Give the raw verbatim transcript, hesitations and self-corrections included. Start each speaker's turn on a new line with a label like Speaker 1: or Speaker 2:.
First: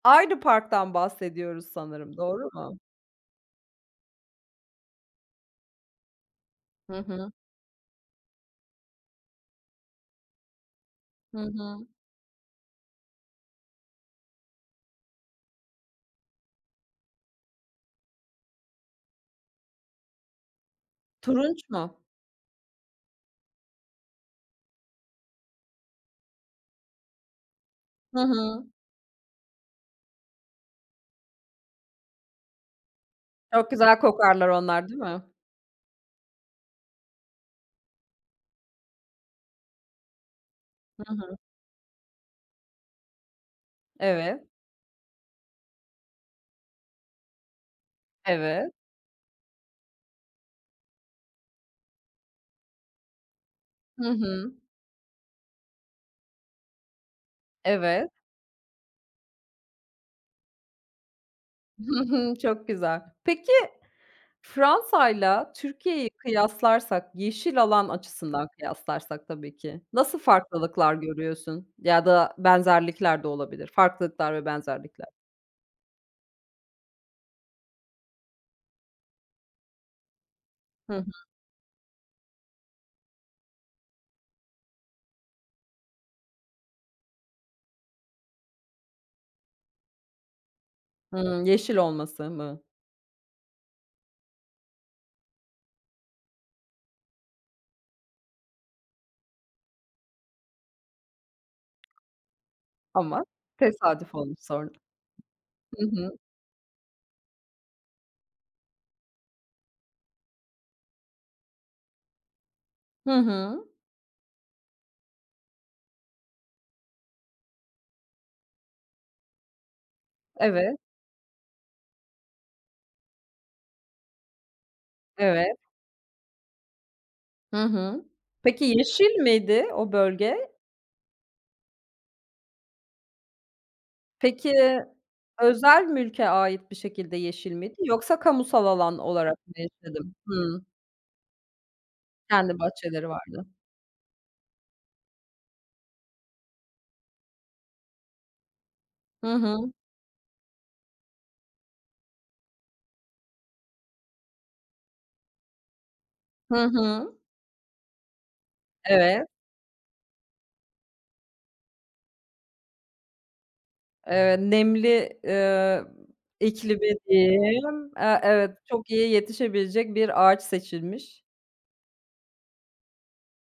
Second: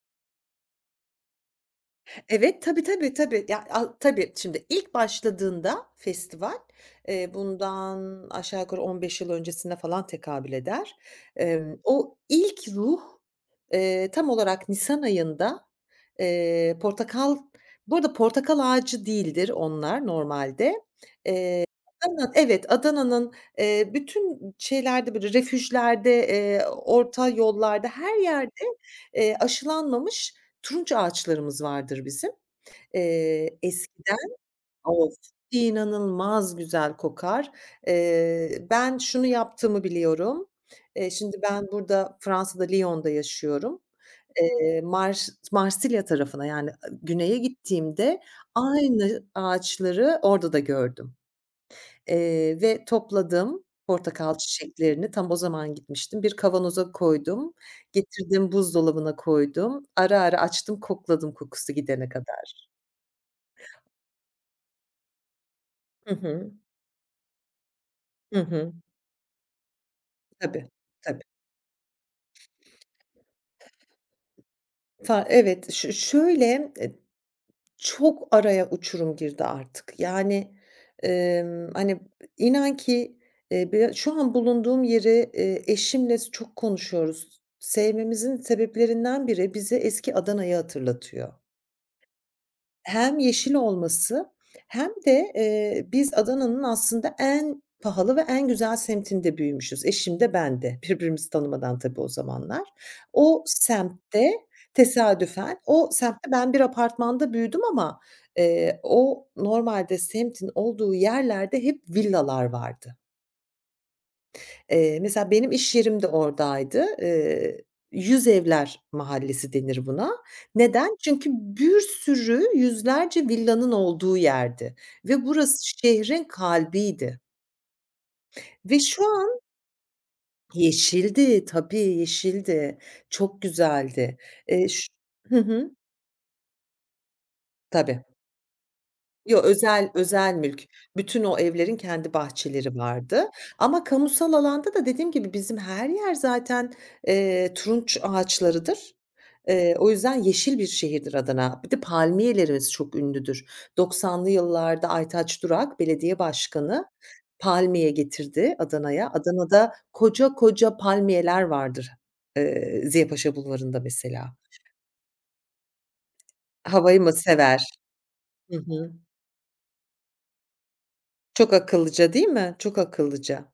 Speaker 1: Aynı parktan bahsediyoruz sanırım, doğru
Speaker 2: Evet,
Speaker 1: mu?
Speaker 2: tabii, tabii, tabii. Ya a tabii, şimdi ilk başladığında festival,
Speaker 1: Hı hı.
Speaker 2: eee, bundan aşağı yukarı on beş yıl öncesine falan tekabül eder.
Speaker 1: Hı
Speaker 2: Emm,
Speaker 1: hı.
Speaker 2: o ilk ruh, eee, tam olarak nisan ayında, eee, portakal bu arada portakal ağacı değildir onlar normalde. Eee,
Speaker 1: Turunç mu?
Speaker 2: Adana'nın, evet, Adana'nın, eee, bütün şeylerde, böyle refüjlerde, eee, orta yollarda, her
Speaker 1: Hı
Speaker 2: yerde,
Speaker 1: hı.
Speaker 2: eee, aşılanmamış turunç ağaçlarımız vardır bizim. Eee,
Speaker 1: Çok güzel
Speaker 2: eskiden
Speaker 1: kokarlar onlar değil
Speaker 2: Of,
Speaker 1: mi?
Speaker 2: inanılmaz güzel kokar. Eee, ben şunu yaptığımı biliyorum. Eee,
Speaker 1: Hı hı.
Speaker 2: şimdi ben burada, Fransa'da, Lyon'da yaşıyorum.
Speaker 1: Evet.
Speaker 2: Eee, Mars Marsilya tarafına, yani ı güneye gittiğimde
Speaker 1: Evet.
Speaker 2: aynı ağaçları orada da gördüm, eee, ve topladım
Speaker 1: Hı
Speaker 2: portakal
Speaker 1: hı.
Speaker 2: çiçeklerini. Tam o zaman gitmiştim. Bir kavanoza koydum,
Speaker 1: Evet.
Speaker 2: getirdim, buzdolabına koydum. Ara ara açtım, kokladım, kokusu
Speaker 1: Hı
Speaker 2: gidene
Speaker 1: hı.
Speaker 2: kadar.
Speaker 1: Çok güzel. Peki Fransa'yla Türkiye'yi
Speaker 2: Hı hı.
Speaker 1: kıyaslarsak, yeşil alan
Speaker 2: Hı
Speaker 1: açısından
Speaker 2: hı.
Speaker 1: kıyaslarsak tabii ki nasıl
Speaker 2: Tabii,
Speaker 1: farklılıklar
Speaker 2: tabii.
Speaker 1: görüyorsun ya da benzerlikler de olabilir? Farklılıklar ve benzerlikler.
Speaker 2: Fa evet. Ş ş şöyle, eee, çok araya uçurum girdi artık. Yani,
Speaker 1: Hı hı.
Speaker 2: emm, hani, inan ki, eee, b şu an bulunduğum yeri, eee, eşimle s çok konuşuyoruz. Sevmemizin sebeplerinden biri, bize eski Adana'yı hatırlatıyor.
Speaker 1: Hıı. Yeşil olması mı?
Speaker 2: Hem yeşil olması hem de, eee, biz Adana'nın aslında en pahalı ve en güzel semtinde büyümüşüz. Eşim de ben de. Birbirimizi tanımadan tabii o zamanlar.
Speaker 1: Ama
Speaker 2: O
Speaker 1: tesadüf
Speaker 2: semtte
Speaker 1: olmuş sonra.
Speaker 2: tesadüfen,
Speaker 1: Hı
Speaker 2: o
Speaker 1: hı.
Speaker 2: semtte ben bir apartmanda büyüdüm ama, eee, o normalde semtin olduğu yerlerde hep villalar vardı.
Speaker 1: Hı hı.
Speaker 2: Eee, mesela benim iş yerim de oradaydı. Eee, "Yüzevler mahallesi." denir buna.
Speaker 1: Evet.
Speaker 2: Neden? Çünkü bir sürü yüzlerce villanın olduğu yerdi ve
Speaker 1: Evet.
Speaker 2: burası şehrin kalbiydi.
Speaker 1: Hı hı. Peki,
Speaker 2: Ve şu
Speaker 1: yeşil
Speaker 2: an
Speaker 1: miydi o bölge?
Speaker 2: Yeşildi. Tabii, yeşildi. Çok güzeldi.
Speaker 1: Peki,
Speaker 2: Eee, ş Hı hı.
Speaker 1: özel mülke ait bir şekilde yeşil miydi,
Speaker 2: Tabii.
Speaker 1: yoksa kamusal alan olarak
Speaker 2: Yo,
Speaker 1: mı
Speaker 2: özel
Speaker 1: yeşildi?
Speaker 2: özel mülk.
Speaker 1: Hımm.
Speaker 2: Bütün o evlerin kendi
Speaker 1: Kendi
Speaker 2: bahçeleri
Speaker 1: bahçeleri
Speaker 2: vardı
Speaker 1: vardı.
Speaker 2: ama kamusal alanda da dediğim gibi, bizim her yer zaten, eee, turunç ağaçlarıdır.
Speaker 1: Hı hı.
Speaker 2: Eee, o yüzden yeşil bir şehirdir Adana. Bir de palmiyelerimiz çok ünlüdür. doksanlı yıllarda Aytaç Durak, belediye
Speaker 1: Hı
Speaker 2: başkanı,
Speaker 1: hı.
Speaker 2: palmiye getirdi Adana'ya.
Speaker 1: Evet.
Speaker 2: Adana'da koca koca palmiyeler vardır, ııı, Ziya Paşa Bulvarı'nda mesela.
Speaker 1: Eee, nemli, eee, iklimi
Speaker 2: Havayı mı sever?
Speaker 1: diyeyim. A,
Speaker 2: Hı
Speaker 1: evet,
Speaker 2: hı.
Speaker 1: çok iyi yetişebilecek bir ağaç seçilmiş.
Speaker 2: Çok akıllıca değil mi? Çok akıllıca.